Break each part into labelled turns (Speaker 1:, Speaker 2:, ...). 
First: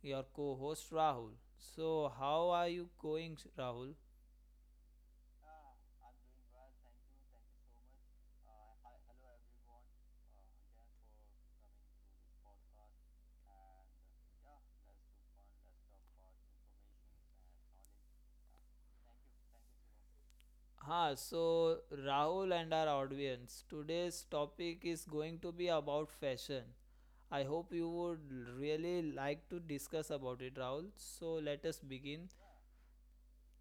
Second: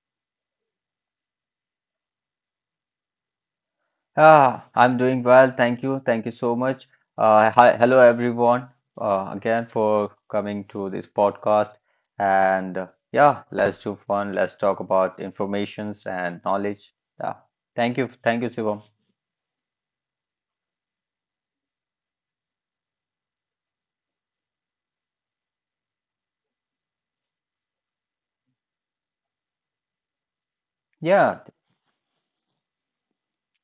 Speaker 1: your co host Rahul. So, how are you going, Rahul?
Speaker 2: I'm doing well. Thank you. Thank you so much. Hi, hello everyone. Again for coming to this podcast. And yeah, let's do fun. Let's talk about informations and knowledge. Yeah. Thank you. Thank you, Shivam.
Speaker 1: Ha, so Rahul and our audience, today's topic is going to be about fashion. I hope you would really like to discuss about it, Rahul. So,
Speaker 2: Yeah,
Speaker 1: let us begin.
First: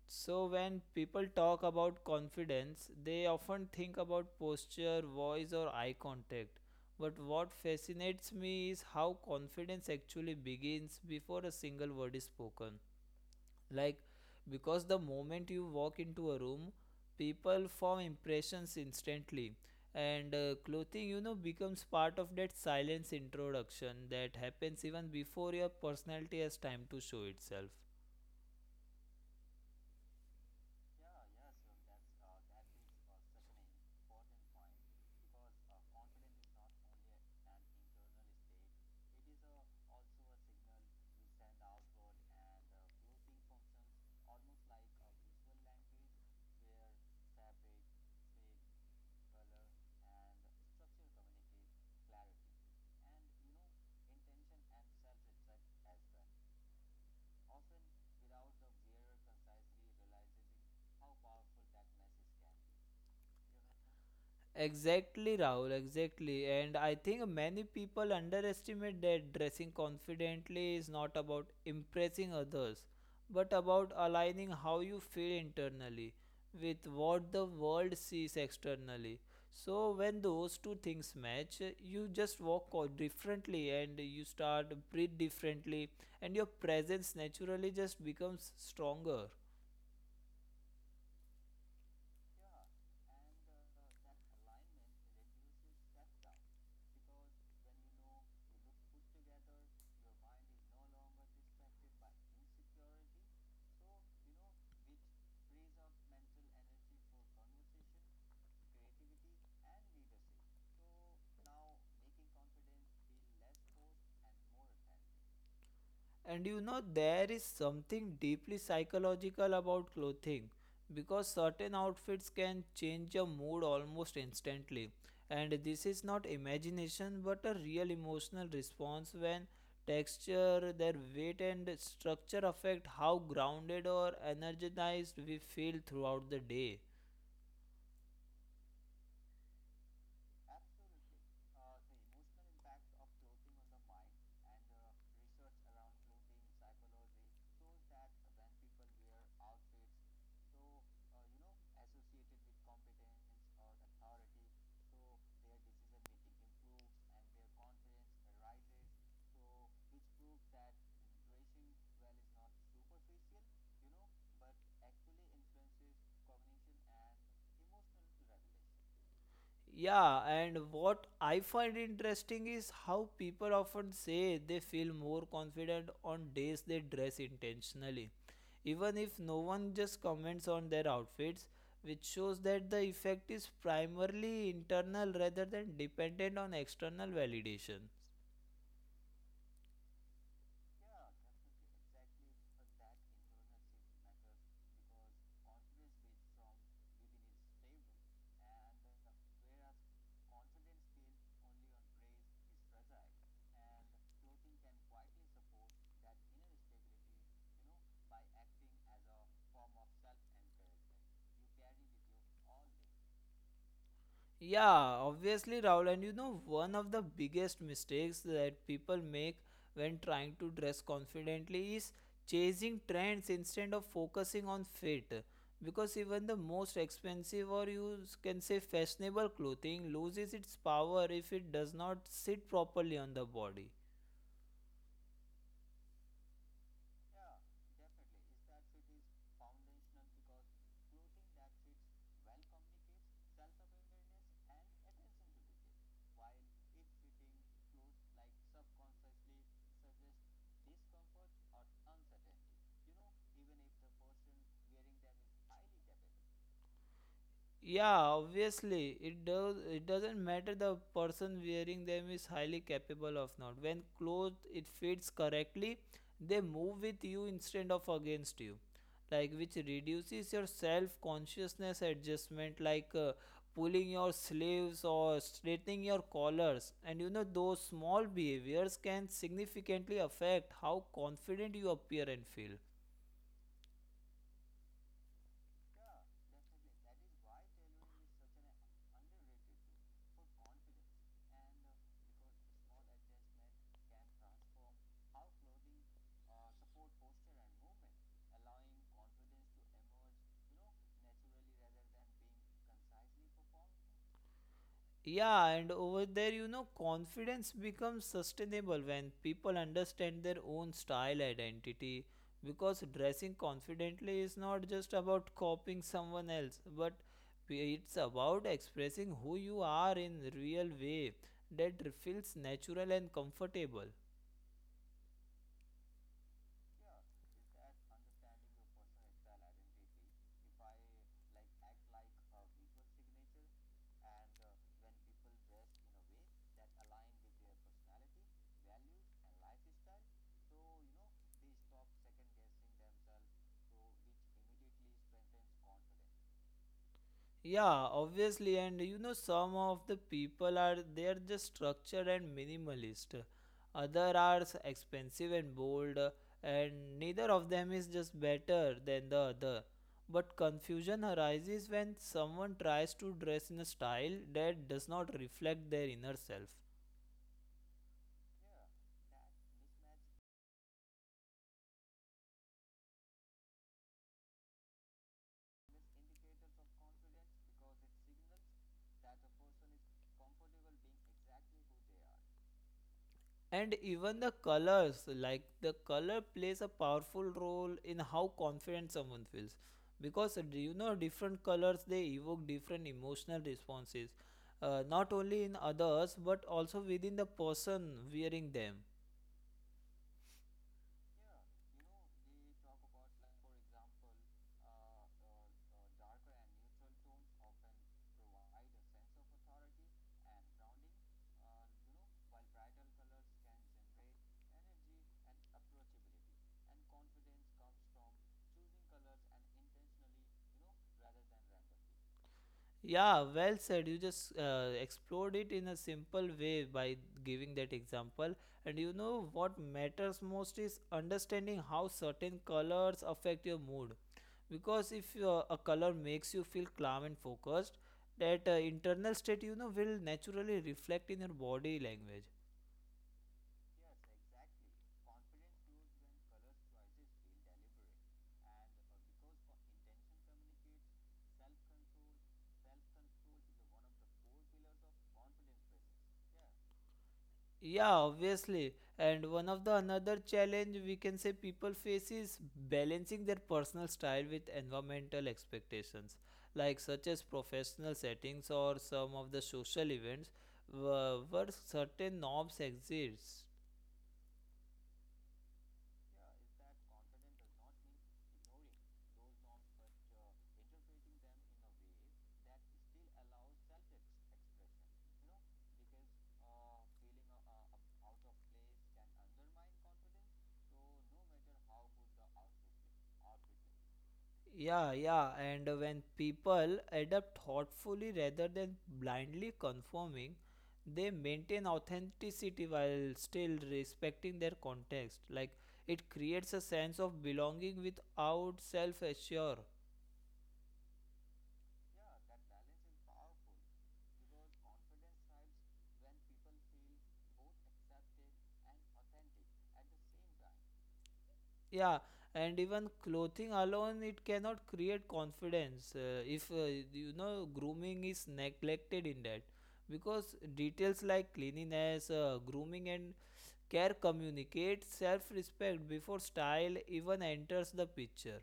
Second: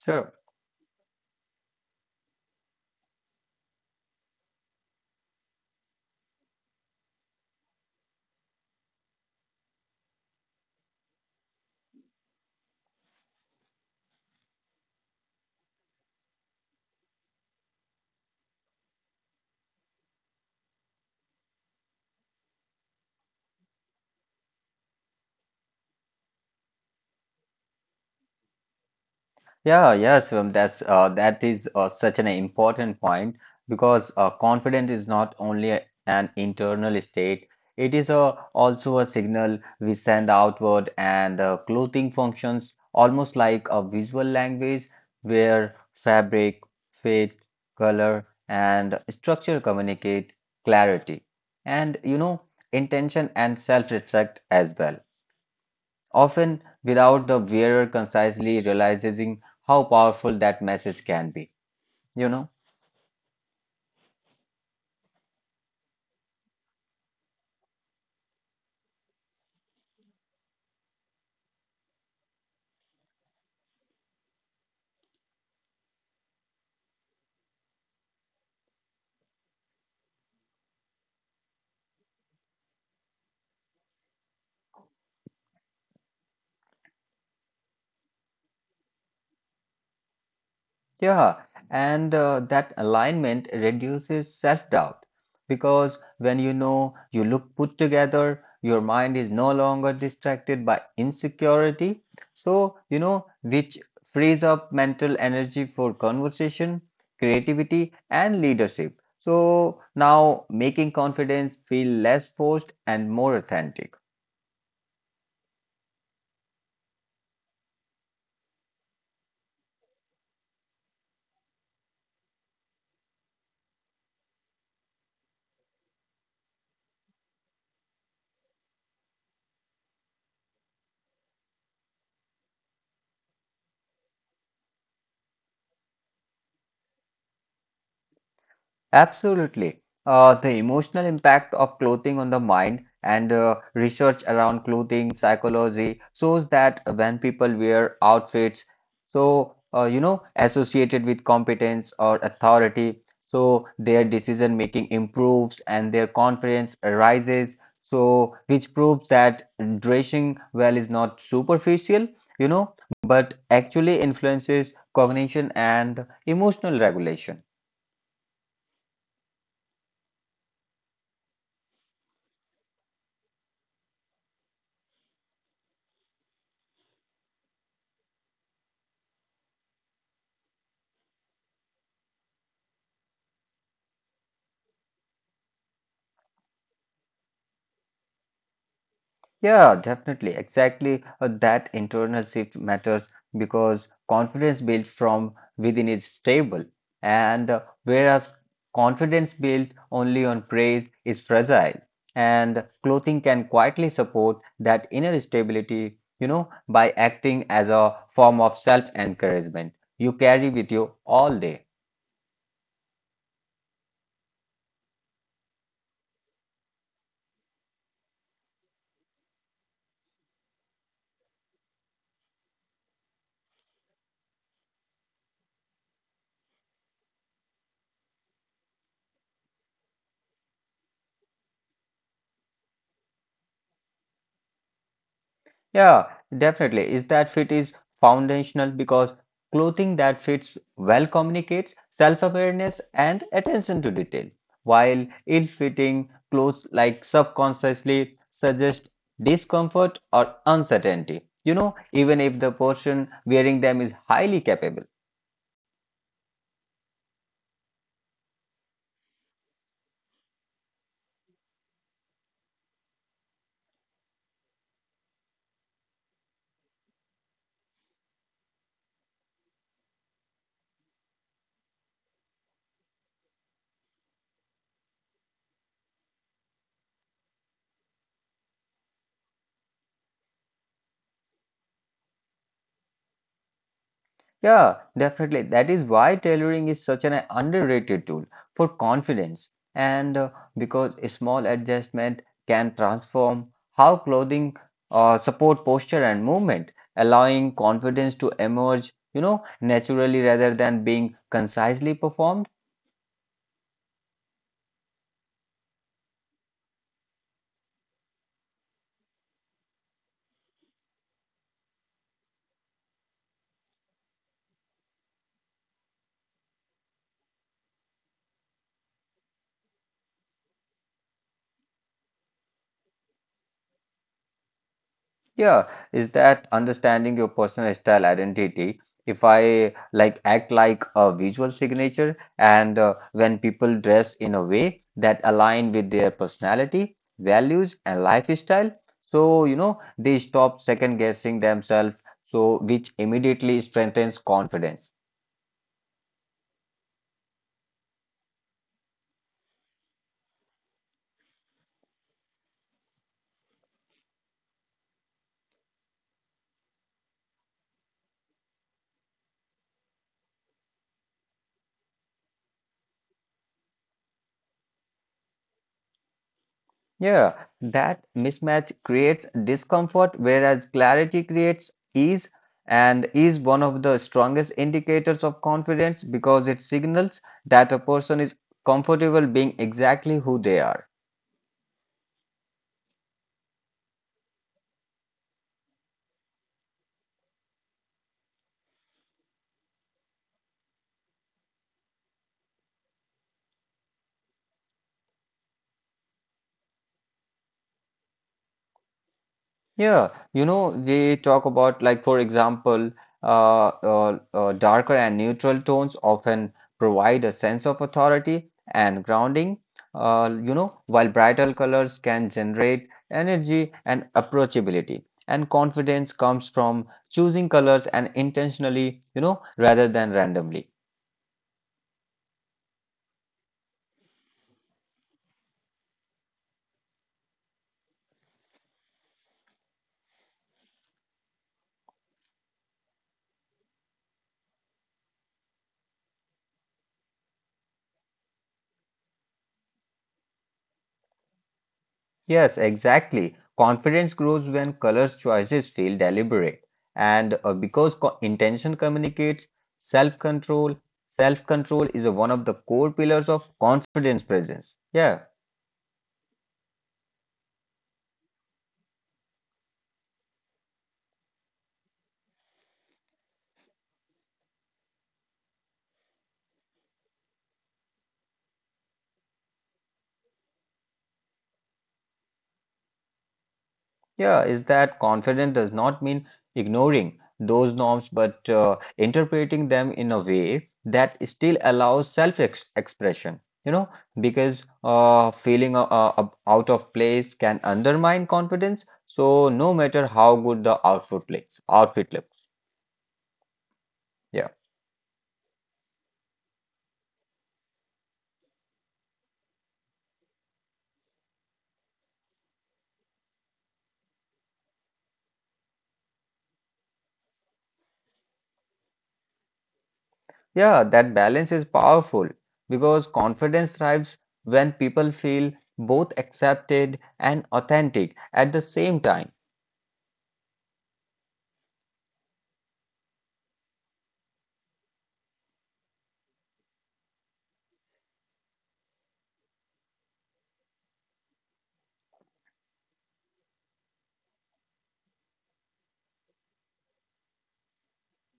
Speaker 2: sure.
Speaker 1: So, when people talk about confidence, they often think about posture, voice, or eye contact. But what fascinates me is how confidence actually begins before a single word is spoken. Like, because the moment you walk into a room, people form impressions instantly. And clothing, you know, becomes part of that silence introduction that happens even before your personality has time to show itself.
Speaker 2: Yeah, yes, that is such an important point because confidence is not only an internal state, it is a, also a signal we send outward, and clothing functions almost like a visual language where fabric, fit, color, and structure communicate clarity and intention and self-reflect as well often without the wearer concisely realizing how powerful that message can be. You know?
Speaker 1: Exactly, Rahul, exactly. And I think many people underestimate that dressing confidently is not about impressing others, but about aligning how you feel internally with what the world sees externally. So, when those two things match, you just differently and you start breathe differently, and your presence naturally just becomes stronger.
Speaker 2: Yeah. And that alignment reduces self-doubt because when you know you look put together, your mind is no longer distracted by insecurity. So, which frees up mental energy for conversation, creativity, and leadership. So now making confidence feel less forced and more authentic.
Speaker 1: And you know, there is something deeply psychological about clothing because certain outfits can change your mood almost instantly. And this is not imagination but a real emotional response when texture, their weight, and structure affect how grounded or energized we feel throughout the day.
Speaker 2: Absolutely. The emotional impact of clothing on the mind and research around clothing psychology shows that when people wear outfits, so associated with competence or authority, so their decision making improves and their confidence rises. So, which proves that dressing well is not superficial, you know, but actually influences cognition and emotional regulation.
Speaker 1: Yeah, and what I find interesting is how people often say they feel more confident on days they dress intentionally, even if no one just comments on their outfits, which shows that the effect is primarily internal rather than dependent on external validation.
Speaker 2: Yeah, definitely. Exactly. That internal shift matters because confidence built from within is stable. And whereas confidence built only on praise is fragile. And clothing can quietly support that inner stability, by acting as a form of self-encouragement you carry with you all day.
Speaker 1: Yeah, obviously, Raul. And you know, one of the biggest mistakes that people make when trying to dress confidently is chasing trends instead of focusing on fit. Because even the most expensive or can say fashionable clothing loses its power if it does not sit properly on the body.
Speaker 2: Yeah, definitely. Is that fit is foundational because clothing that fits well communicates self-awareness and attention to detail, while ill-fitting clothes like subconsciously suggest discomfort or uncertainty. You know, even if the person wearing them is highly capable.
Speaker 1: Yeah, obviously it does it doesn't matter the person wearing them is highly capable of not. When clothes it fits correctly, they move with you instead of against you. Like which reduces your self-consciousness adjustment like pulling your sleeves or straightening your collars. And you know those small behaviors can significantly affect how confident you appear and feel.
Speaker 2: Yeah, definitely. That is why tailoring is such an underrated tool for confidence, and because a small adjustment can transform how clothing support posture and movement, allowing confidence to emerge, naturally rather than being concisely performed.
Speaker 1: Yeah, and over there, you know, confidence becomes sustainable when people understand their own style identity because dressing confidently is not just about copying someone else, but it's about expressing who you are in real way that feels natural and comfortable.
Speaker 2: Yeah, is that understanding your personal style identity? If I like act like a visual signature, and when people dress in a way that align with their personality, values, and lifestyle, so you know they stop second guessing themselves, so which immediately strengthens confidence.
Speaker 1: Yeah, obviously, and you know, some of the people are they are just structured and minimalist. Other are expensive and bold, and neither of them is just better than the other. But confusion arises when someone tries to dress in a style that does not reflect their inner self.
Speaker 2: Yeah, that mismatch creates discomfort, whereas clarity creates ease, and is one of the strongest indicators of confidence because it signals that a person is comfortable being exactly who they are.
Speaker 1: And even the colors like the color plays a powerful role in how confident someone feels because, do you know different colors they evoke different emotional responses, not only in others but also within the person wearing them.
Speaker 2: Yeah, you know, they talk about, like, for example, darker and neutral tones often provide a sense of authority and grounding, while brighter colors can generate energy and approachability. And confidence comes from choosing colors and intentionally, rather than randomly.
Speaker 1: Yeah, well said. You just explored it in a simple way by giving that example. And you know what matters most is understanding how certain colors affect your mood, because if a color makes you feel calm and focused, that internal state, you know, will naturally reflect in your body language.
Speaker 2: Yes, exactly. Confidence grows when colors choices feel deliberate. And because co- intention communicates self control, self control is a, one of the core pillars of confidence presence. Yeah.
Speaker 1: Yeah, obviously, and one of the another challenge we can say people face is balancing their personal style with environmental expectations, like such as professional settings or some of the social events where certain norms exist.
Speaker 2: Yeah, is that confident does not mean ignoring those norms, but interpreting them in a way that still allows self-expression. You know, because feeling out of place can undermine confidence. So no matter how good the outfit looks, yeah,
Speaker 1: Yeah, and when people adapt thoughtfully rather than blindly conforming, they maintain authenticity while still respecting their context. Like it creates a sense of belonging without self-assure.
Speaker 2: yeah, that balance is powerful because confidence thrives when people feel both accepted and authentic at the same time.
Speaker 1: Yeah, and even clothing alone it cannot create confidence if you know grooming is neglected in that, because details like cleanliness, grooming, and care communicates self respect before style even enters the picture.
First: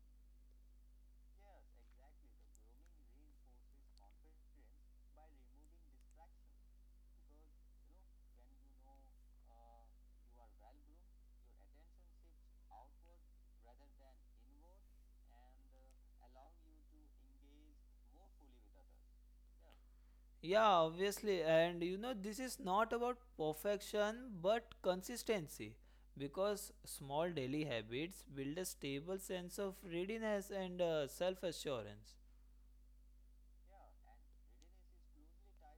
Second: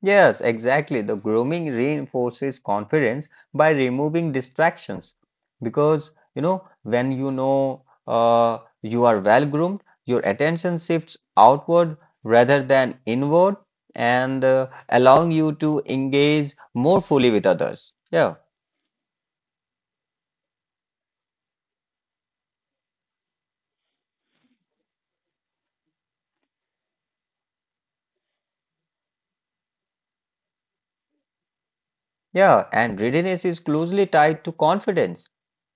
Speaker 2: Yes, exactly. The grooming reinforces confidence by removing distractions because you know when you know you are well groomed, your attention shifts outward rather than inward and allowing you to engage more fully with others. Yeah,
Speaker 1: Yeah, obviously, and you know, this is not about perfection but consistency, because small daily habits build a stable sense of readiness and self assurance.
Speaker 2: yeah, and readiness is closely tied to confidence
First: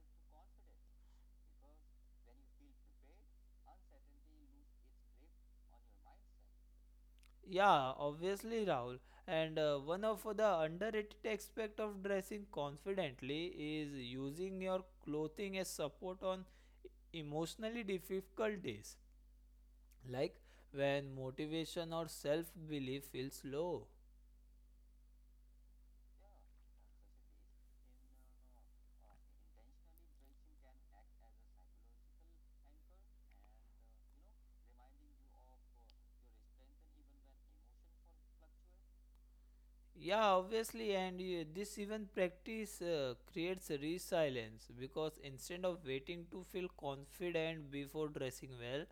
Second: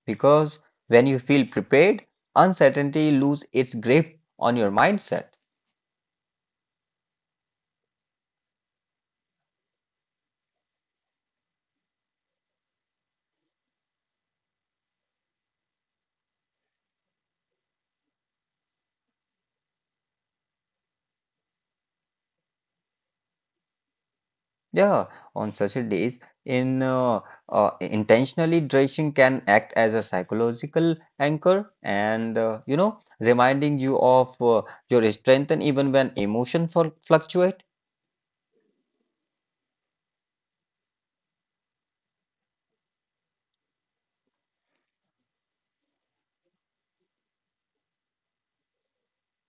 Speaker 2: because when you feel prepared, uncertainty loses its grip on your mindset.
Speaker 1: Yeah, obviously, Rahul. And one of the underrated aspect of dressing confidently is using your clothing as support on emotionally difficult days, like when motivation or self belief feels low.
Speaker 2: Yeah, on such a days, in intentionally dressing can act as a psychological anchor, and you know, reminding you of your strength, and even when emotion fl fluctuate.
Speaker 1: Yeah, obviously, and you, this even practice creates resilience, because instead of waiting to feel confident before dressing well,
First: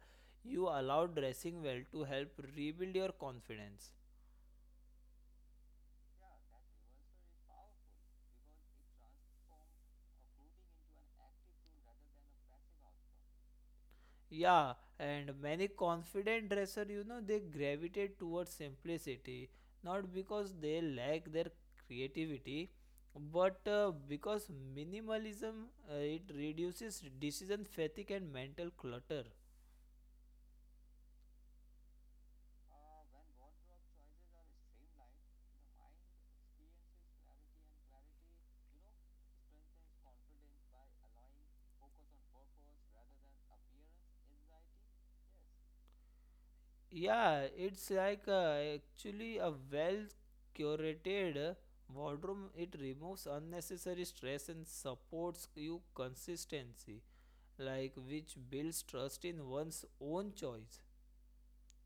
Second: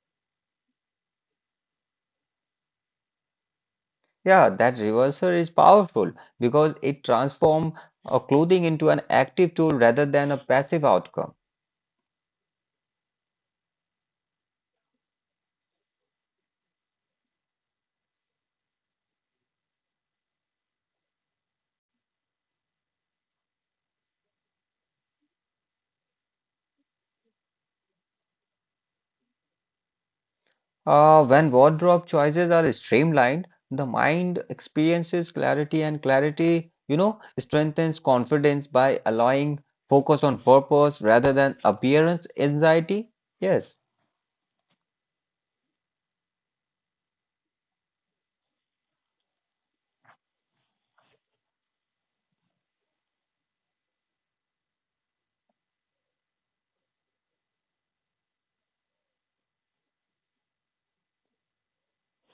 Speaker 1: you allow dressing well to help rebuild your confidence.
Speaker 2: Yeah, that reversal is powerful because it transforms clothing into an active tool rather than a passive outcome.
Speaker 1: Yeah, and many confident dresser, you know, they gravitate towards simplicity, not because they lack their creativity, but because minimalism it reduces decision fatigue and mental clutter.
Speaker 2: When wardrobe choices are streamlined, the mind experiences clarity, and clarity, strengthens confidence by allowing focus on purpose rather than appearance anxiety. Yes,
Speaker 1: Yeah, it's like actually a well curated wardrobe. It removes unnecessary stress and supports you consistency, like which builds trust in one's own choice.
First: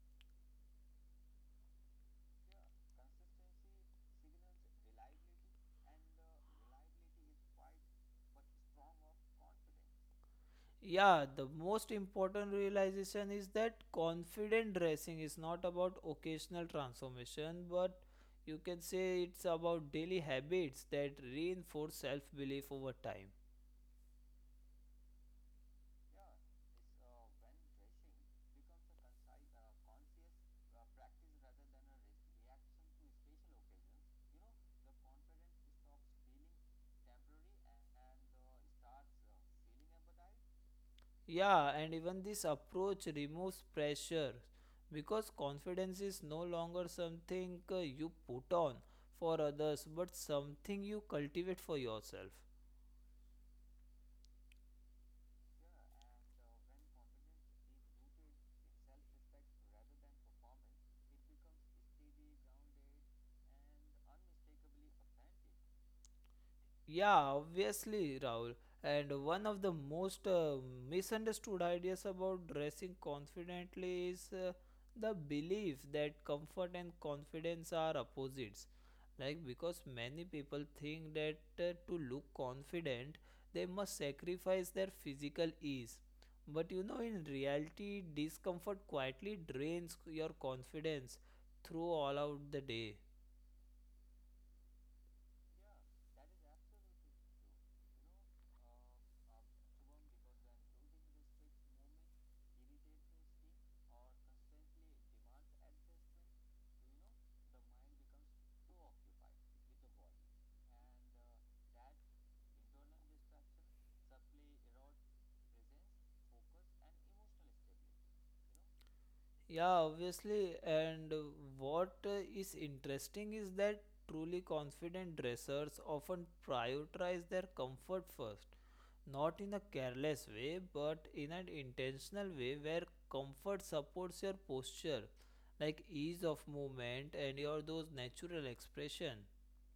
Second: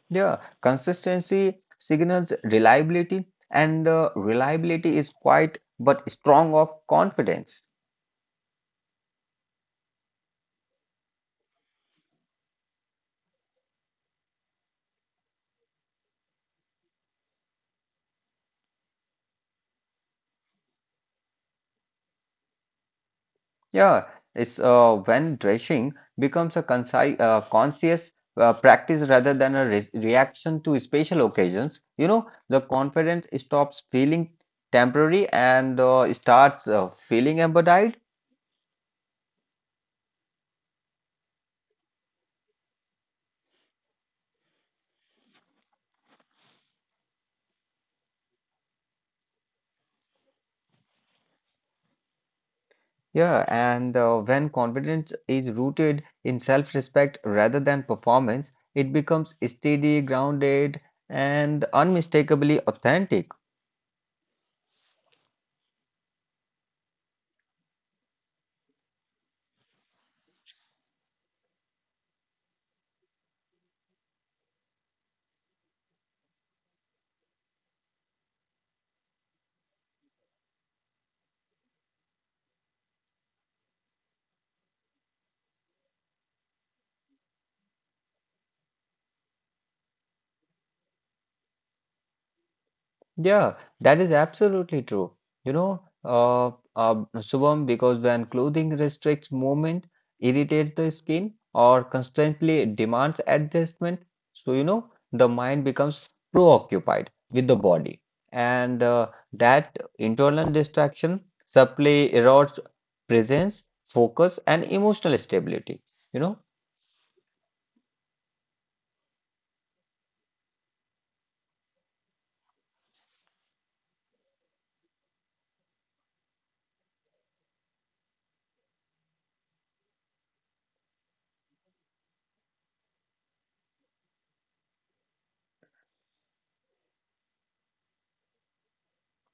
Speaker 2: yeah, consistency signals reliability, and reliability is quite but strong of confidence.
Speaker 1: Yeah, the most important realization is that confident dressing is not about occasional transformation, but you can say it's about daily habits that reinforce self belief over time.
Speaker 2: Yeah, it's when dressing becomes a conci conscious practice rather than a re reaction to special occasions. You know, the confidence stops feeling temporary and starts feeling embodied.
Speaker 1: Yeah, and even this approach removes pressure because confidence is no longer something you put on for others but something you cultivate for yourself.
Speaker 2: Yeah, and when confidence is rooted in self-respect rather than performance, it becomes steady, grounded, and unmistakably authentic.
Speaker 1: Yeah, obviously, Rahul. And one of the most misunderstood ideas about dressing confidently is the belief that comfort and confidence are opposites. Like, because many people think that to look confident, they must sacrifice their physical ease. But you know, in reality, discomfort quietly drains your confidence through all out the day.
Speaker 2: Yeah, that is absolutely true. You know, Shubham, because when clothing restricts movement, irritates the skin, or constantly demands adjustment, so you know, the mind becomes preoccupied with the body. And that internal distraction subtly erodes presence, focus, and emotional stability. You know,
Speaker 1: Yeah, obviously. And what is interesting is that truly confident dressers often prioritize their comfort first, not in a careless way, but in an intentional way where comfort supports your posture, like ease of movement and your those natural expression.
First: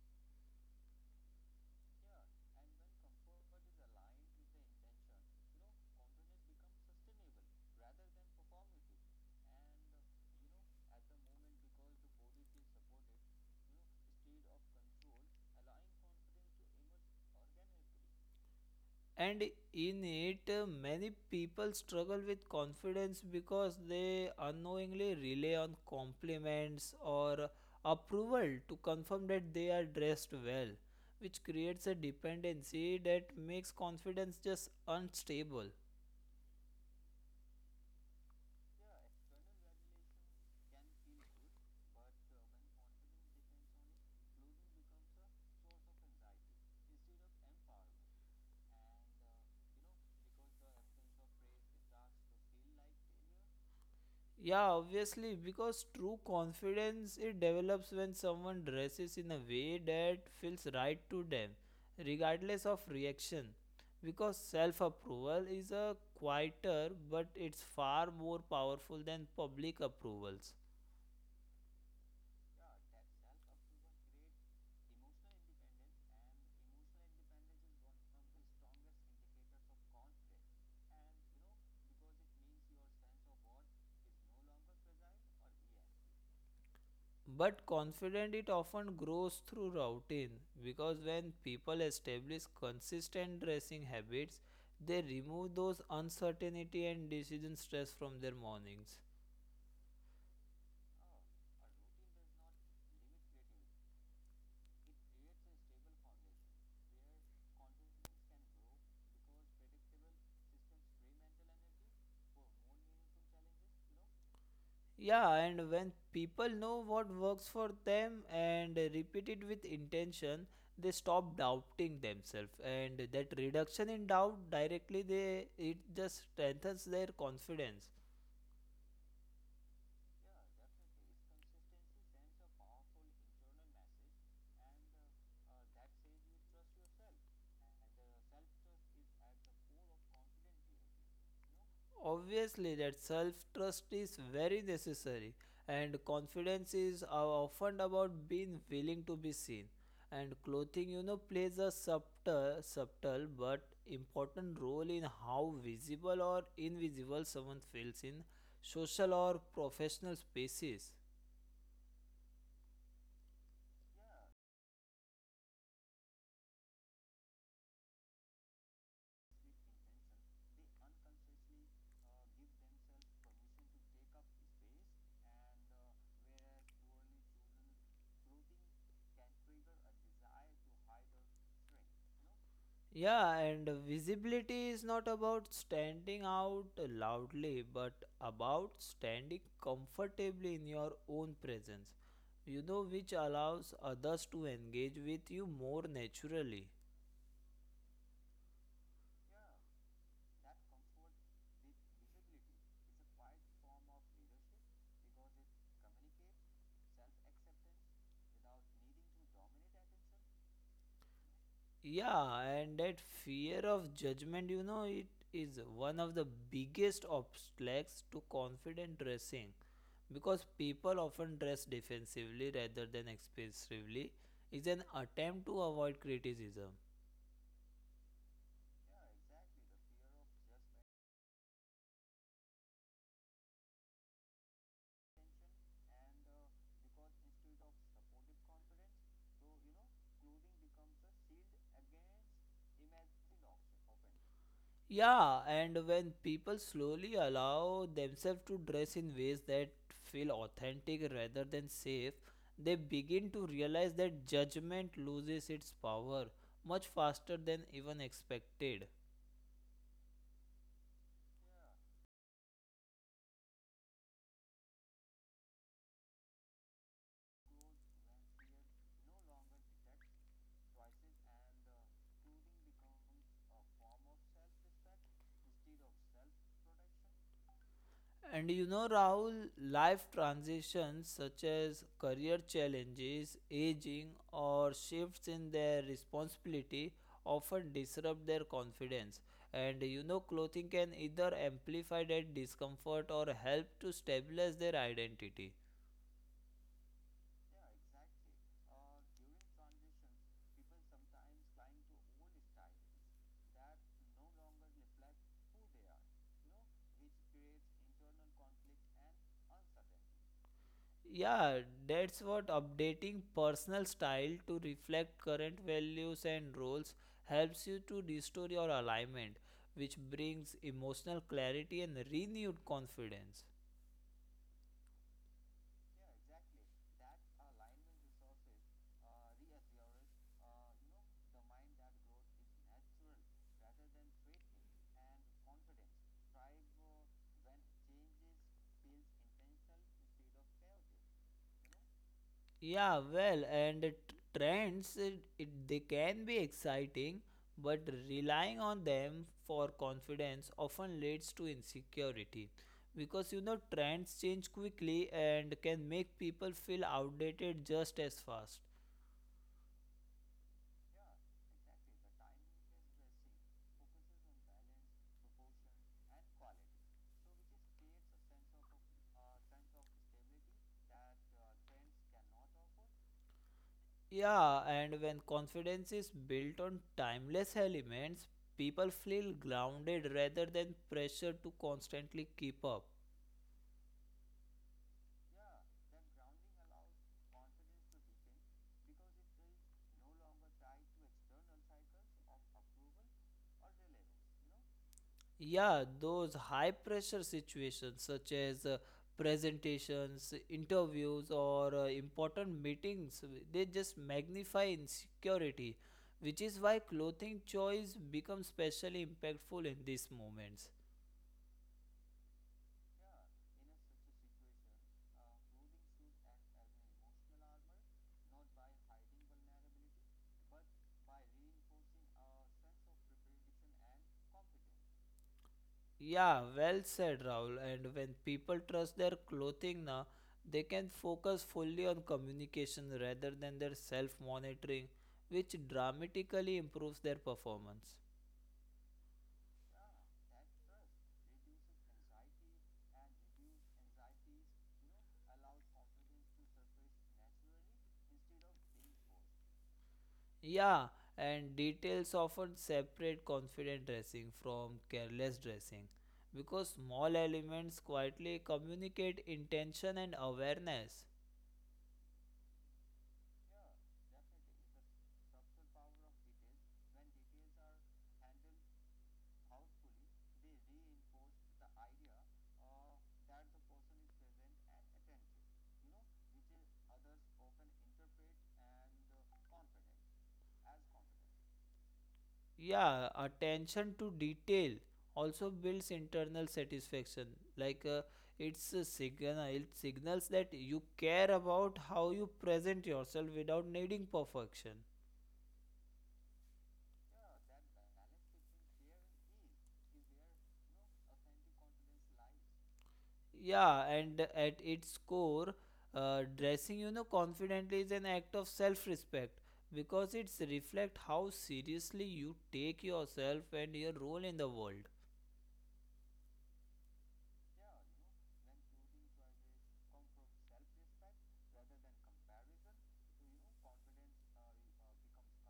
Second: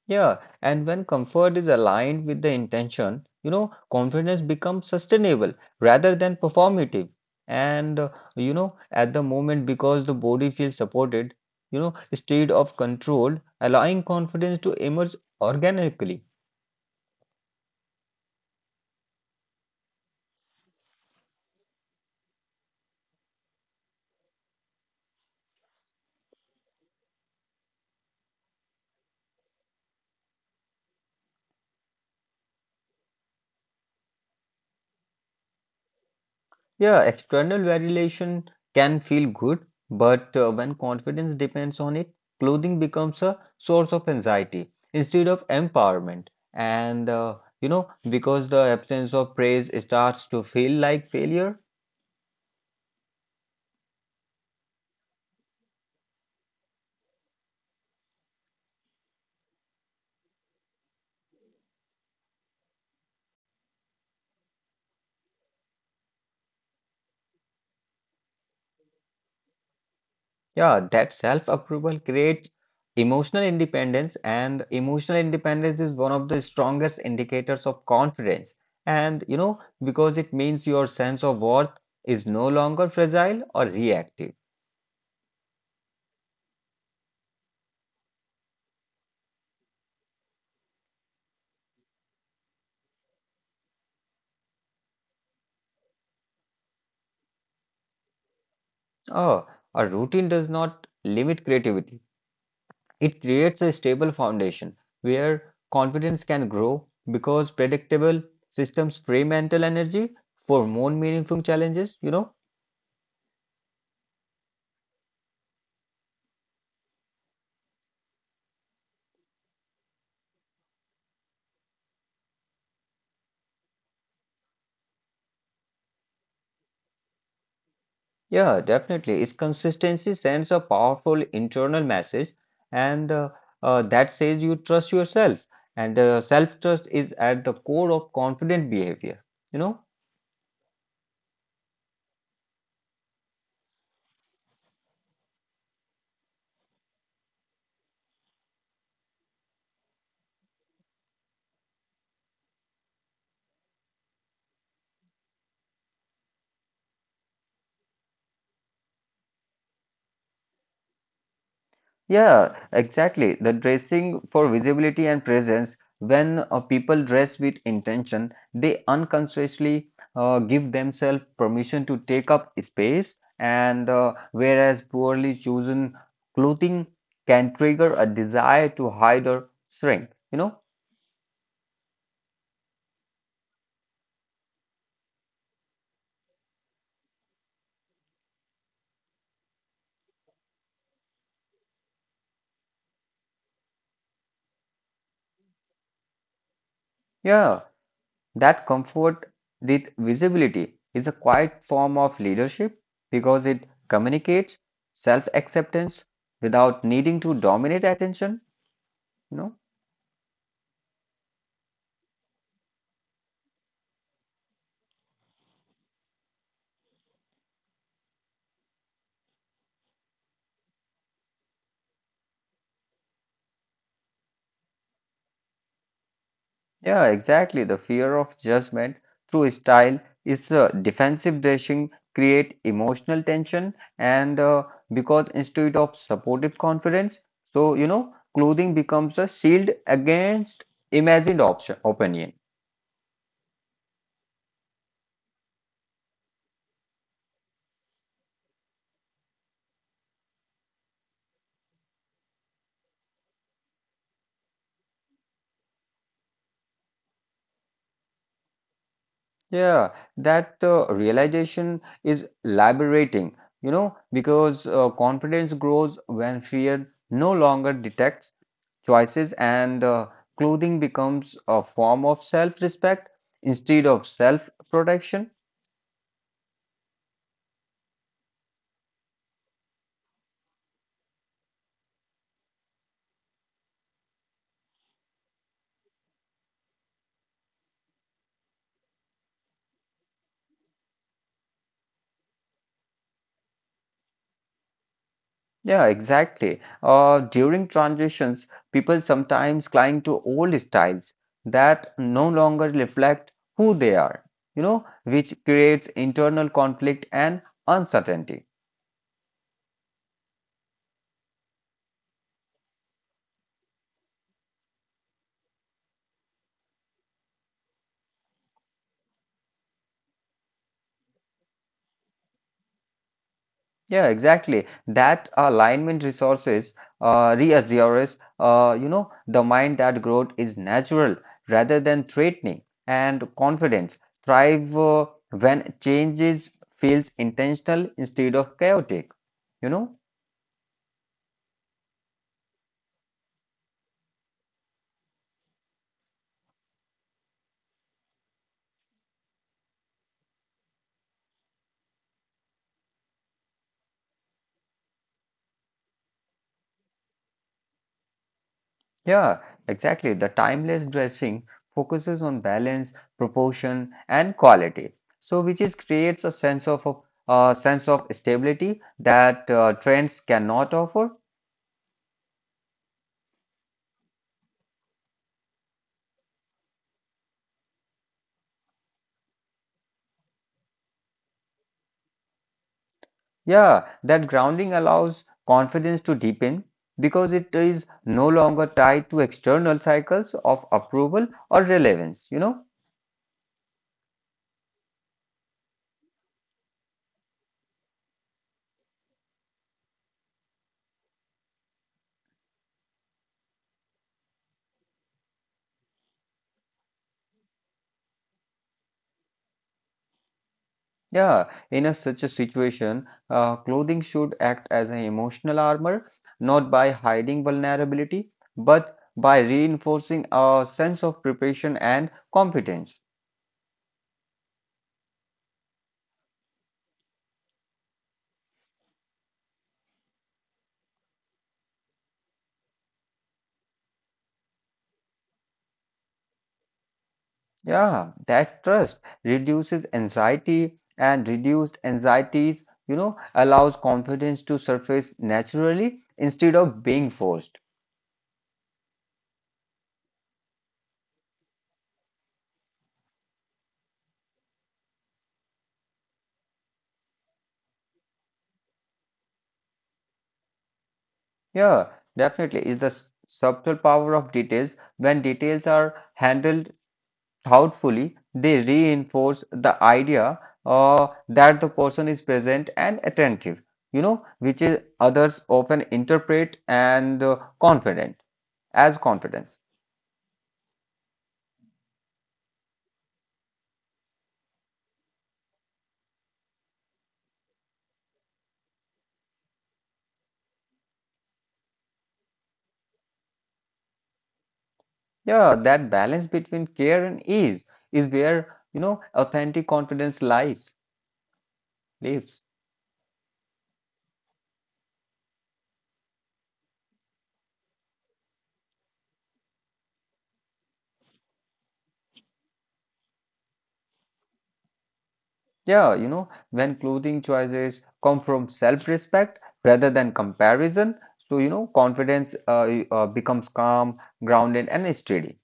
Speaker 2: yeah, and when comfort is aligned with the intention, you know, confidence becomes sustainable rather than performative. And you know, at the moment, because the body feels supported, you know, state of control, allowing confidence to emerge organically.
Speaker 1: And in it many people struggle with confidence because they unknowingly rely on compliments or approval to confirm that they are dressed well, which creates a dependency that makes confidence just unstable.
Speaker 2: Yeah, external validation can feel good, but when confidence depends on it, clothing becomes a source of anxiety instead of empowerment. And you know, because the absence of praise starts to feel like failure,
Speaker 1: Yeah, obviously, because true confidence it develops when someone dresses in a way that feels right to them, regardless of reaction. Because self approval is a quieter but it's far more powerful than public approvals.
Speaker 2: yeah, that self-approval creates emotional independence, and emotional independence is one of the strongest indicators of confidence. And you know, because it means your sense of worth is no longer fragile or reactive.
Speaker 1: But confident it often grows through routine, because when people establish consistent dressing habits, they remove those uncertainty and decision stress from their mornings.
Speaker 2: Oh, a routine does not limit creativity. It creates a stable foundation where confidence can grow because predictable systems free mental energy for more meaningful challenges, you know?
Speaker 1: Yeah, and when people know what works for them and repeat it with intention, they stop doubting themselves. And that reduction in doubt directly, they it just strengthens their confidence.
Speaker 2: Yeah, definitely. Its consistency sends a powerful internal message and that says you trust yourself. And self-trust is at the core of confident behavior, you know?
Speaker 1: Obviously, that self trust is very necessary, and confidence is often about being willing to be seen. And clothing, you know, plays a subtle but important role in how visible or invisible someone feels in social or professional spaces.
Speaker 2: Yeah, exactly. The dressing for visibility and presence, when people dress with intention, they unconsciously give themselves permission to take up space, and whereas poorly chosen clothing can trigger a desire to hide or shrink. You know,
Speaker 1: Yeah, and visibility is not about standing out loudly, but about standing comfortably in your own presence, you know, which allows others to engage with you more naturally.
Speaker 2: yeah, that comfort with visibility is a quiet form of leadership because it communicates self-acceptance without needing to dominate attention. No?
Speaker 1: Yeah, and that fear of judgment, you know, it is one of the biggest obstacles to confident dressing, because people often dress defensively rather than expressively, it's an attempt to avoid criticism.
Speaker 2: Yeah, exactly. The fear of judgment through style is defensive dressing create emotional tension and because instead of supportive confidence, so you know, clothing becomes a shield against imagined option, opinion.
Speaker 1: Yeah, and when people slowly allow themselves to dress in ways that feel authentic rather than safe, they begin to realize that judgment loses its power much faster than even expected.
Speaker 2: Yeah, that realization is liberating, you know, because confidence grows when fear no longer detects choices and clothing becomes a form of self-respect instead of self-protection.
Speaker 1: And you know, Rahul, life transitions such as career challenges, aging, or shifts in their responsibility often disrupt their confidence. And you know, clothing can either amplify that discomfort or help to stabilize their identity.
Speaker 2: Yeah, exactly. During transitions, people sometimes cling to old styles that no longer reflect who they are, you know, which creates internal conflict and uncertainty.
Speaker 1: Yeah, that's what updating personal style to reflect current values and roles helps you to restore your alignment, which brings emotional clarity and renewed confidence.
Speaker 2: Yeah, exactly. That alignment resources reassures, you know, the mind that growth is natural rather than threatening, and confidence thrive when changes feels intentional instead of chaotic. You know?
Speaker 1: Yeah, well, and the trends they can be exciting, but relying on them for confidence often leads to insecurity because you know trends change quickly and can make people feel outdated just as fast.
Speaker 2: Yeah, exactly. The timeless dressing focuses on balance, proportion, and quality. So, which is creates a sense of stability that trends cannot offer.
Speaker 1: Yeah, and when confidence is built on timeless elements, people feel grounded rather than pressure to constantly keep up.
Speaker 2: Yeah, that grounding allows confidence to deepen because it is no longer tied to external cycles of approval or relevance, you know?
Speaker 1: Yeah, those high pressure situations, such as presentations, interviews, or important meetings, they just magnify insecurity, which is why clothing choice becomes especially impactful in these moments.
Speaker 2: Yeah, in a, such a situation, clothing should act as an emotional armor, not by hiding vulnerability, but by reinforcing a sense of preparation and competence.
Speaker 1: Yeah, well said, Rahul. And when people trust their clothing now, they can focus fully on communication rather than their self monitoring, which dramatically improves their performance.
Speaker 2: Yeah, that trust reduces anxiety and reduced anxieties, you know, allows confidence to surface naturally instead of being forced.
Speaker 1: Yeah, and details often separate confident dressing from careless dressing because small elements quietly communicate intention and awareness.
Speaker 2: Yeah, definitely is the subtle power of details. When details are handled thoughtfully, they reinforce the idea that the person is present and attentive, you know, which is others often interpret and confident as confidence.
Speaker 1: Yeah, attention to detail also builds internal satisfaction. Like it signals that you care about how you present yourself without needing perfection.
Speaker 2: Yeah, that balance between care and ease is where, you know, authentic confidence lives.
Speaker 1: Yeah, and at its core, dressing you know confidently is an act of self-respect because it's reflect how seriously you take yourself and your role in the world.
Speaker 2: Yeah, you know, when clothing choices come from self-respect rather than comparison, so you know, confidence becomes calm, grounded, and steady.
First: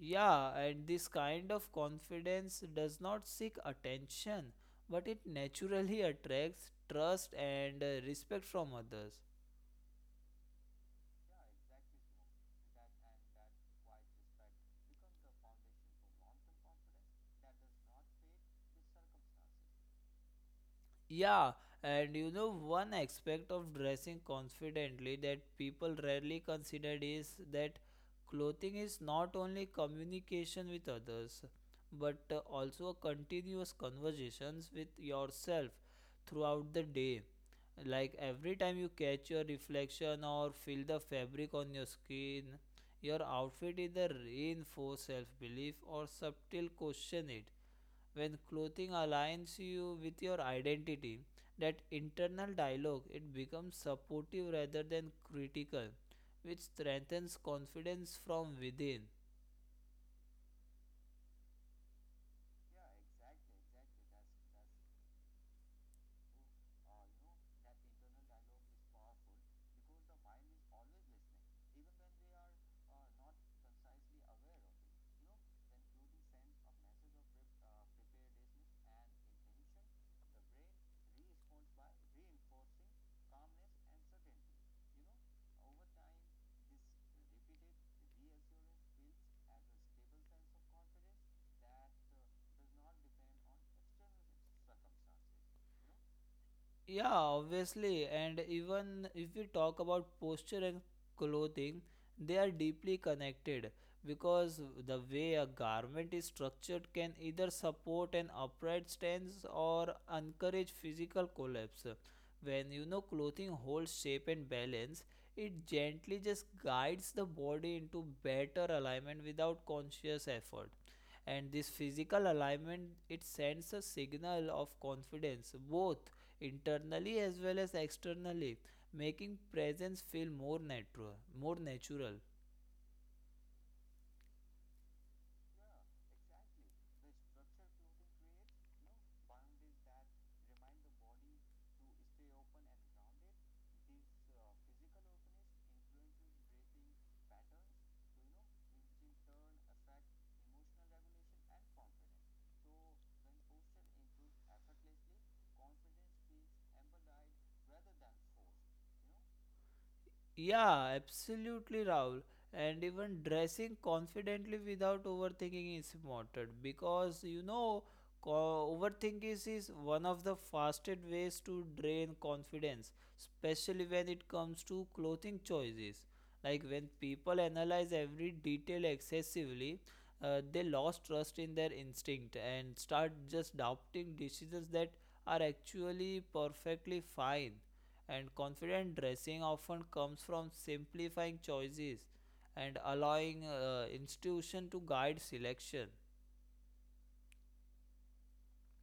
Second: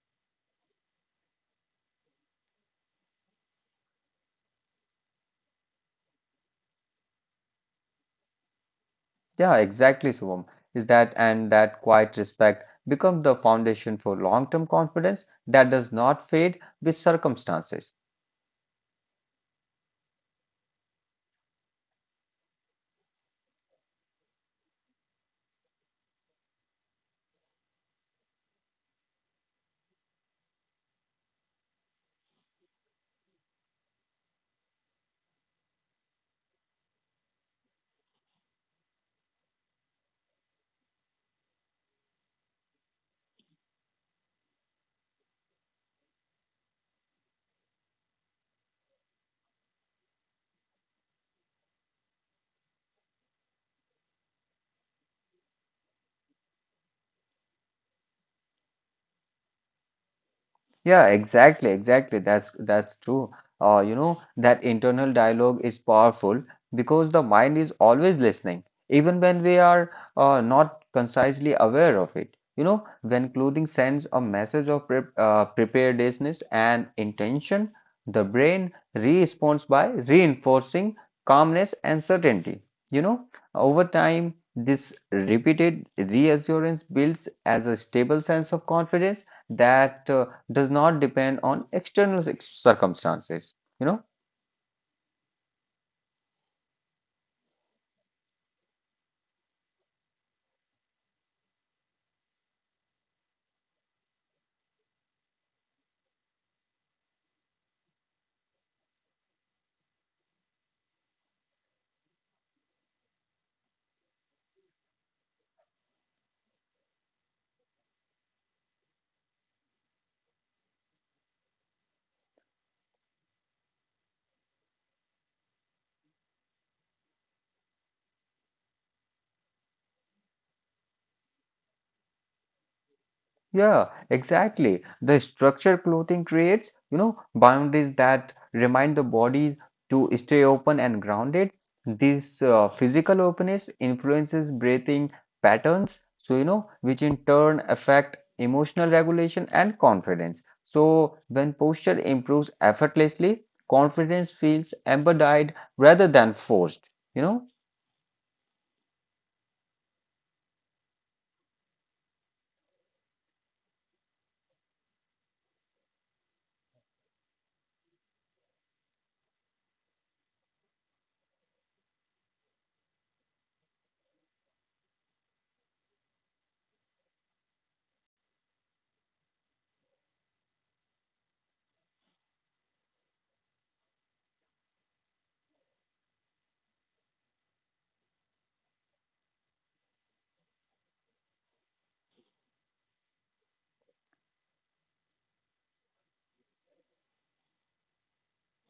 Speaker 1: Yeah, and this kind of confidence does not seek attention, but it naturally attracts trust and respect from others.
Speaker 2: Yeah, exactly, Shubham. Is that and that quiet respect becomes the foundation for long-term confidence that does not fade with circumstances.
Speaker 1: Yeah, and you know, one aspect of dressing confidently that people rarely consider is that clothing is not only communication with others, but also a continuous conversations with yourself throughout the day. Like every time you catch your reflection or feel the fabric on your skin, your outfit either reinforce self-belief or subtle question it when clothing aligns you with your identity, that internal dialogue it becomes supportive rather than critical, which strengthens confidence from within.
Speaker 2: Yeah, exactly. That's true. You know, that internal dialogue is powerful because the mind is always listening, even when we are not concisely aware of it. You know, when clothing sends a message of preparedness and intention, the brain responds by reinforcing calmness and certainty. You know, over time, this repeated reassurance builds as a stable sense of confidence that does not depend on external circumstances, you know.
Speaker 1: Yeah, obviously. And even if we talk about posture and clothing, they are deeply connected because the way a garment is structured can either support an upright stance or encourage physical collapse. When you know clothing holds shape and balance, it gently just guides the body into better alignment without conscious effort, and this physical alignment it sends a signal of confidence both internally as well as externally, making presence feel more natural.
Speaker 2: Yeah, exactly, the structure clothing creates, you know, boundaries that remind the body to stay open and grounded. This physical openness influences breathing patterns, so you know, which in turn affect emotional regulation and confidence. So when posture improves effortlessly, confidence feels embodied rather than forced, you know.
Speaker 1: Yeah, absolutely, Rahul. And even dressing confidently without overthinking is important because you know, overthinking is one of the fastest ways to drain confidence, especially when it comes to clothing choices. Like when people analyze every detail excessively, they lost trust in their instinct and start just doubting decisions that are actually perfectly fine. And confident dressing often comes from simplifying choices and allowing institution to guide selection.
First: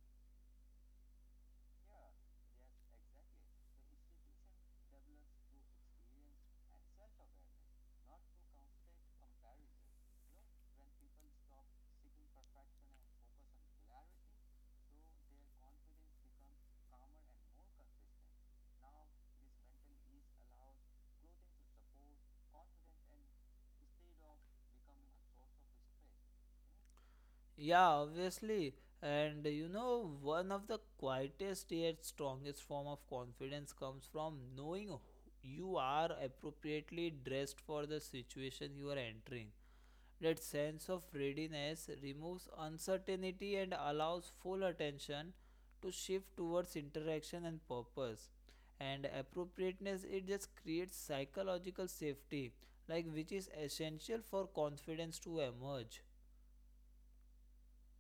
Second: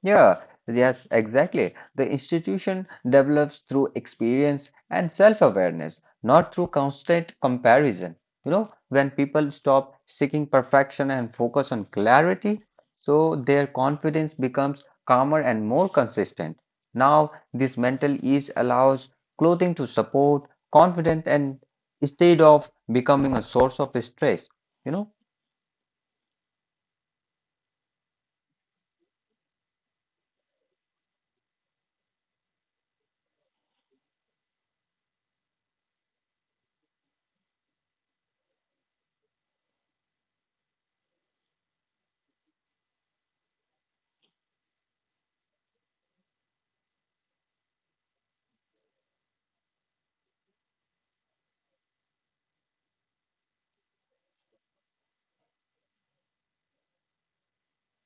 Speaker 2: Yeah, yes, exactly. The institution develops through experience and self-awareness, not through constant comparison. You know, when people stop seeking perfection and focus on clarity, so their confidence becomes calmer and more consistent. Now, this mental ease allows clothing to support confidence and instead of becoming a source of stress, you know?
Speaker 1: Yeah, obviously. And you know, one of the quietest yet strongest form of confidence comes from knowing who you are appropriately dressed for the situation you are entering. That sense of readiness removes uncertainty and allows full attention to shift towards interaction and purpose. And appropriateness it just creates psychological safety, like which is essential for confidence to emerge.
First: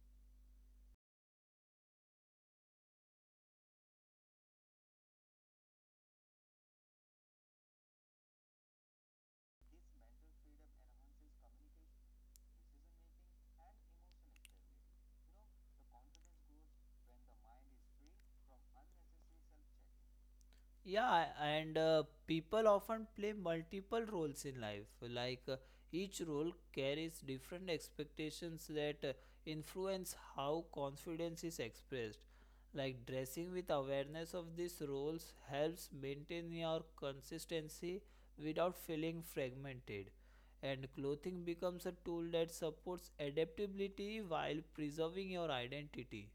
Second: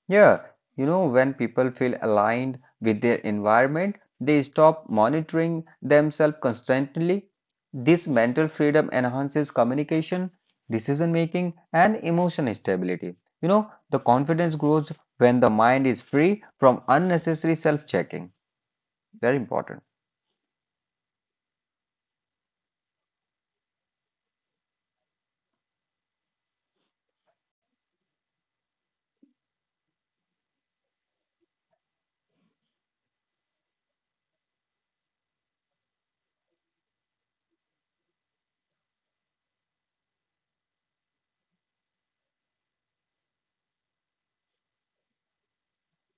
Speaker 2: Yeah, you know, when people feel aligned with their environment, they stop monitoring themselves constantly. This mental freedom enhances communication, decision making, and emotional stability. You know, the confidence grows when the mind is free from unnecessary self checking. Very important.
Speaker 1: Yeah, and people often play multiple roles in life. Like, each role carries different expectations that influence how confidence is expressed. Like dressing with awareness of these roles helps maintain your consistency without feeling fragmented. And clothing becomes a tool that supports adaptability while preserving your identity.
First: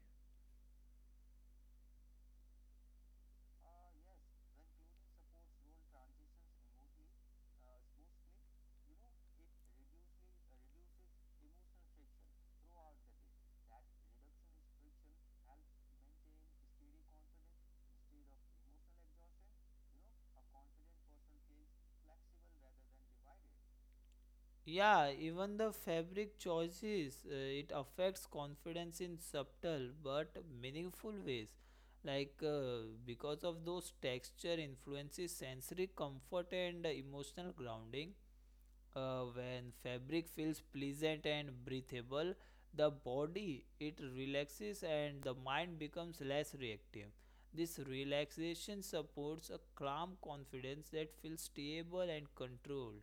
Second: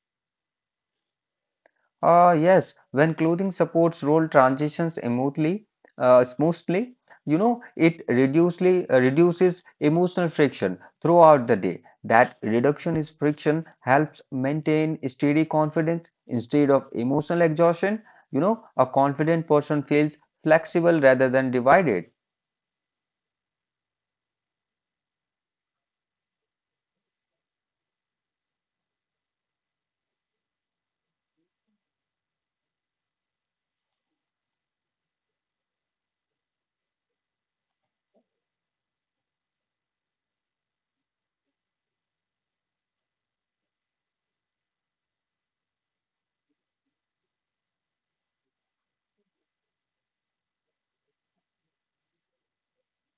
Speaker 2: Yes, when clothing supports role transitions smoothly, you know, it reduces emotional friction throughout the day. That reduction is friction helps maintain steady confidence instead of emotional exhaustion. You know, a confident person feels flexible rather than divided.
Speaker 1: Yeah, even the fabric choices, it affects confidence in subtle but meaningful ways. Like, because of those texture influences sensory comfort and emotional grounding. When fabric feels pleasant and breathable, the body it relaxes and the mind becomes less reactive. This relaxation supports a calm confidence that feels stable and controlled.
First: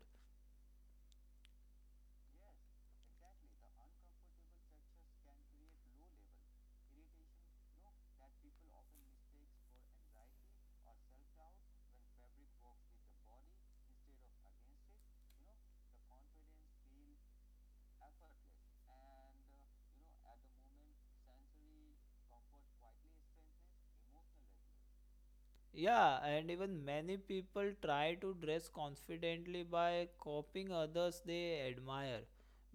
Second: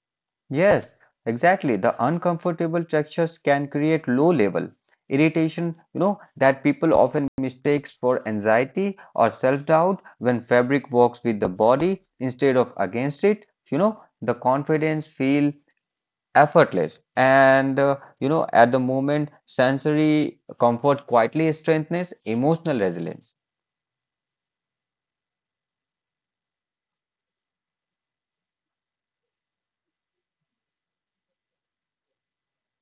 Speaker 2: Yes, exactly. The uncomfortable textures can create low level irritation, you know, that people often mistakes for anxiety or self-doubt when fabric works with the body instead of against it. You know, the confidence feel effortless and you know at the moment sensory comfort quietly strengthens emotional resilience.
Speaker 1: Yeah, and even many people try to dress confidently by copying others they admire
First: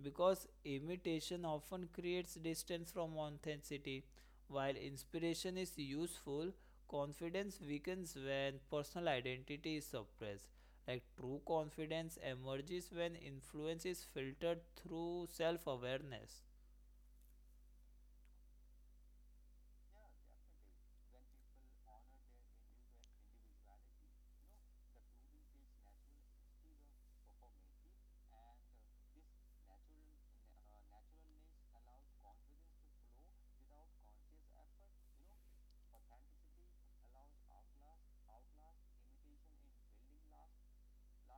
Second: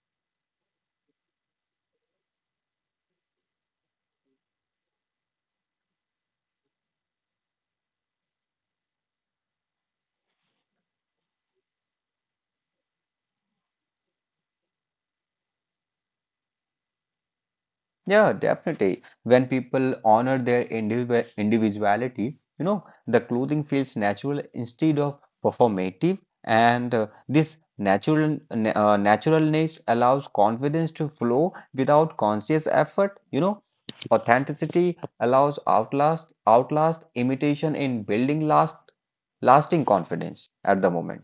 Speaker 1: because imitation often creates distance from authenticity. While inspiration is useful, confidence weakens when personal identity is suppressed. Like true confidence emerges when influence is filtered through self awareness.
Speaker 2: Yeah, definitely. When people honor their individuality, you know, the clothing feels natural instead of performative, and this naturalness allows confidence to flow without conscious effort. You know, authenticity allows outlast imitation in building lasting confidence at the moment.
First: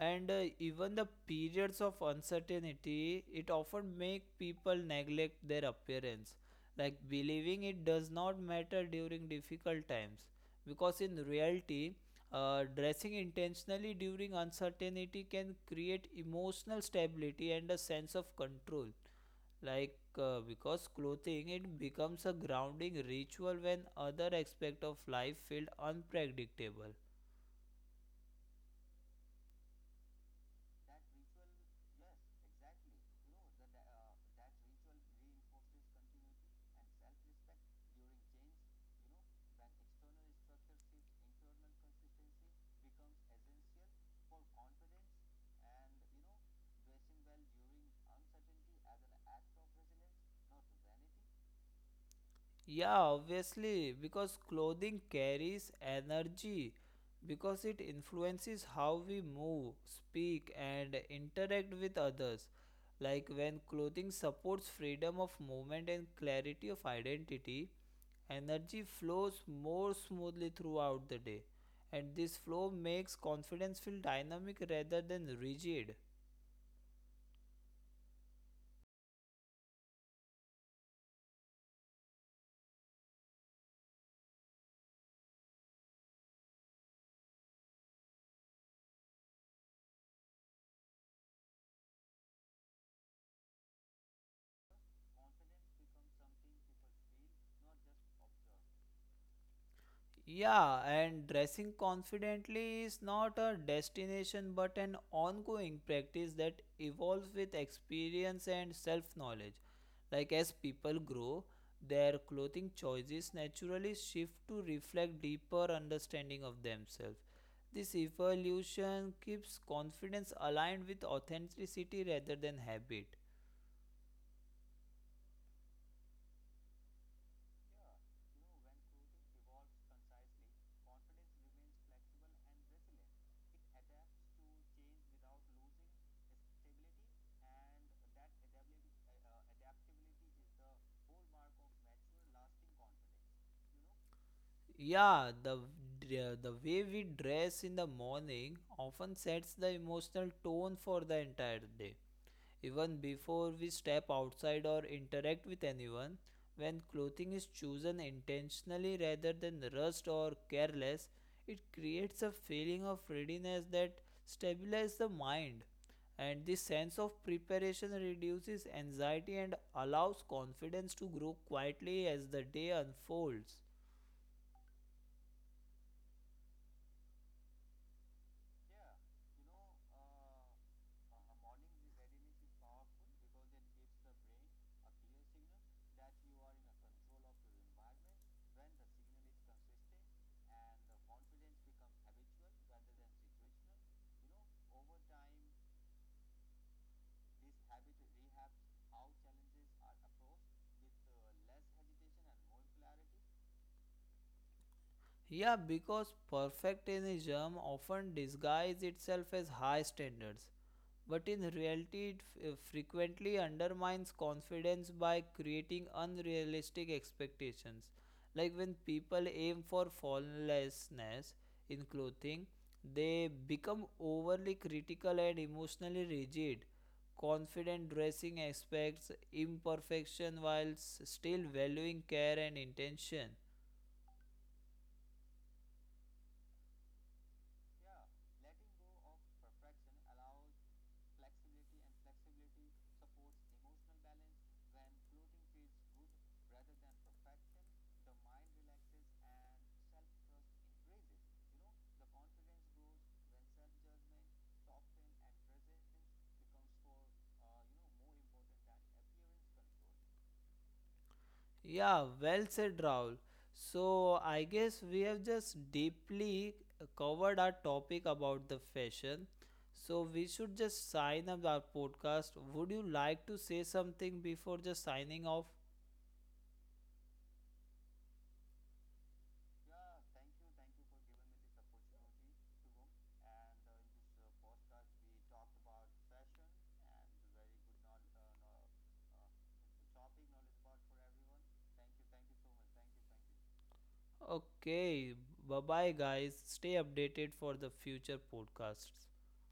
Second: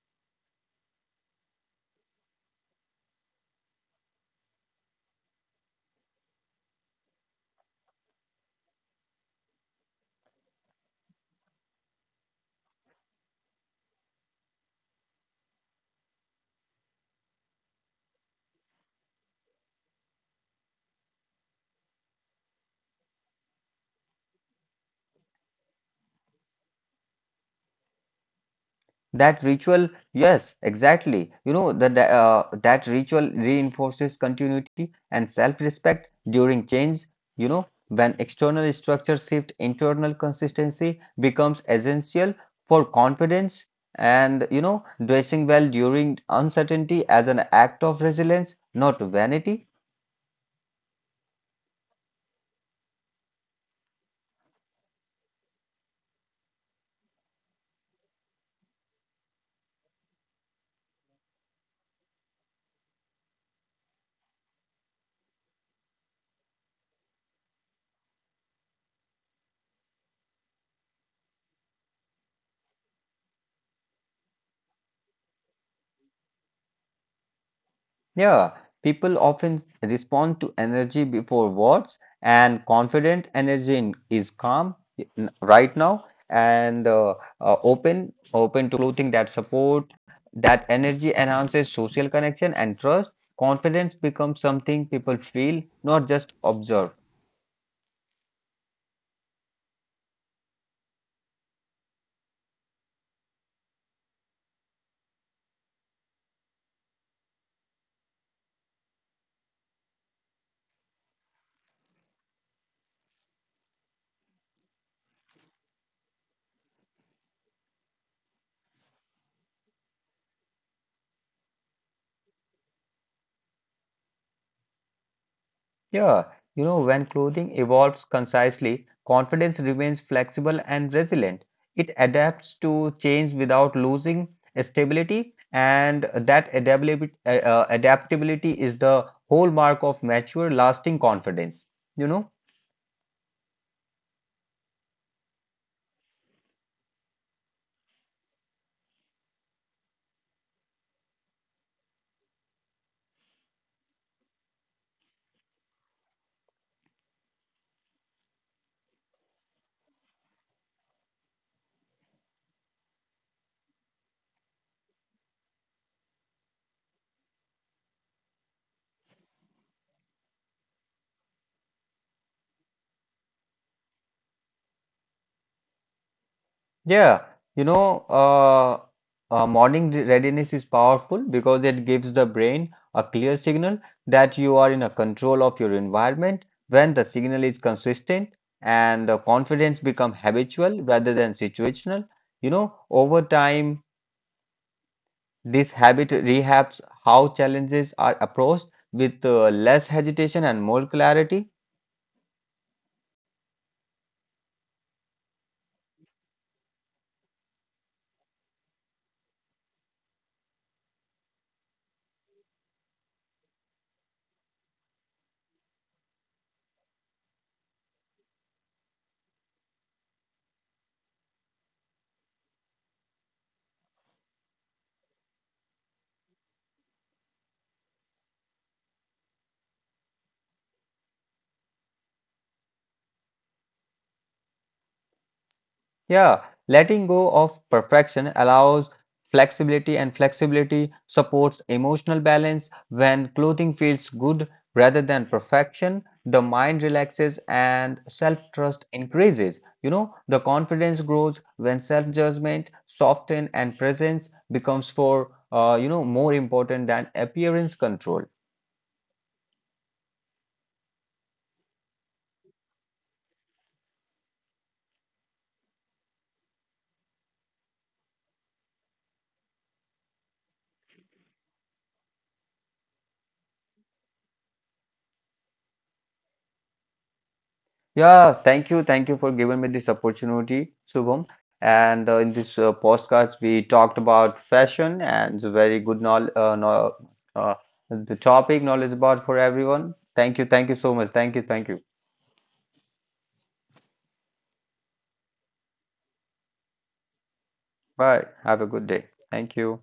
Speaker 1: And even the periods of uncertainty it often make people neglect their appearance, like believing it does not matter during difficult times, because in reality, dressing intentionally during uncertainty can create emotional stability and a sense of control, like, because clothing it becomes a grounding ritual when other aspect of life feel unpredictable.
Speaker 2: That ritual, yes, exactly. You know, that ritual reinforces continuity and self-respect during change. You know, when external structures shift, internal consistency becomes essential for confidence. And you know, dressing well during uncertainty as an act of resilience, not vanity.
Speaker 1: Yeah, obviously, because clothing carries energy, because it influences how we move, speak, and interact with others. Like when clothing supports freedom of movement and clarity of identity, energy flows more smoothly throughout the day. And this flow makes confidence feel dynamic rather than rigid.
Speaker 2: Yeah, people often respond to energy before words, and confident energy is calm right now and open to clothing that support. That energy enhances social connection and trust. Confidence becomes something people feel, not just observe.
Speaker 1: Yeah, and dressing confidently is not a destination but an ongoing practice that evolves with experience and self knowledge. Like, as people grow, their clothing choices naturally shift to reflect deeper understanding of themselves. This evolution keeps confidence aligned with authenticity rather than habit.
Speaker 2: Yeah, you know, when clothing evolves concisely, confidence remains flexible and resilient. It adapts to change without losing stability, and that adaptability, adaptability is the hallmark of mature, lasting confidence. You know?
Speaker 1: Yeah, the way we dress in the morning often sets the emotional tone for the entire day. Even before we step outside or interact with anyone, when clothing is chosen intentionally rather than rushed or careless, it creates a feeling of readiness that stabilizes the mind. And this sense of preparation reduces anxiety and allows confidence to grow quietly as the day unfolds.
Speaker 2: Yeah, you know, morning readiness is powerful because it gives the brain a clear signal that you are in a control of your environment. When the signal is consistent and the confidence become habitual rather than situational, you know, over time, this habit rehabs how challenges are approached with less hesitation and more clarity.
Speaker 1: Yeah, because perfectionism often disguises itself as high standards, but in reality, it frequently undermines confidence by creating unrealistic expectations. Like when people aim for flawlessness in clothing, they become overly critical and emotionally rigid. Confident dressing expects imperfection while still valuing care and intention.
Speaker 2: Yeah, letting go of perfection allows flexibility, and flexibility supports emotional balance. When clothing feels good rather than perfection, the mind relaxes and self trust increases. You know, the confidence grows when self judgment softens and presence becomes for you know more important than appearance control.
Speaker 1: Yeah, well said, Rahul. So, I guess we have just deeply covered our topic about the fashion. So, we should just sign up our podcast. Would you like to say something before just signing off?
Speaker 2: Yeah, thank you. Thank you for giving me this opportunity, Shubham. And in this podcast, we talked about fashion and it's a very good knowl know uh, the topic knowledge about for everyone. Thank you. Thank you so much. Thank you. Thank you.
Speaker 1: Okay, bye bye, guys. Stay updated for the
Speaker 2: Bye.
Speaker 1: future
Speaker 2: Have a good day.
Speaker 1: podcasts.
Speaker 2: Thank you.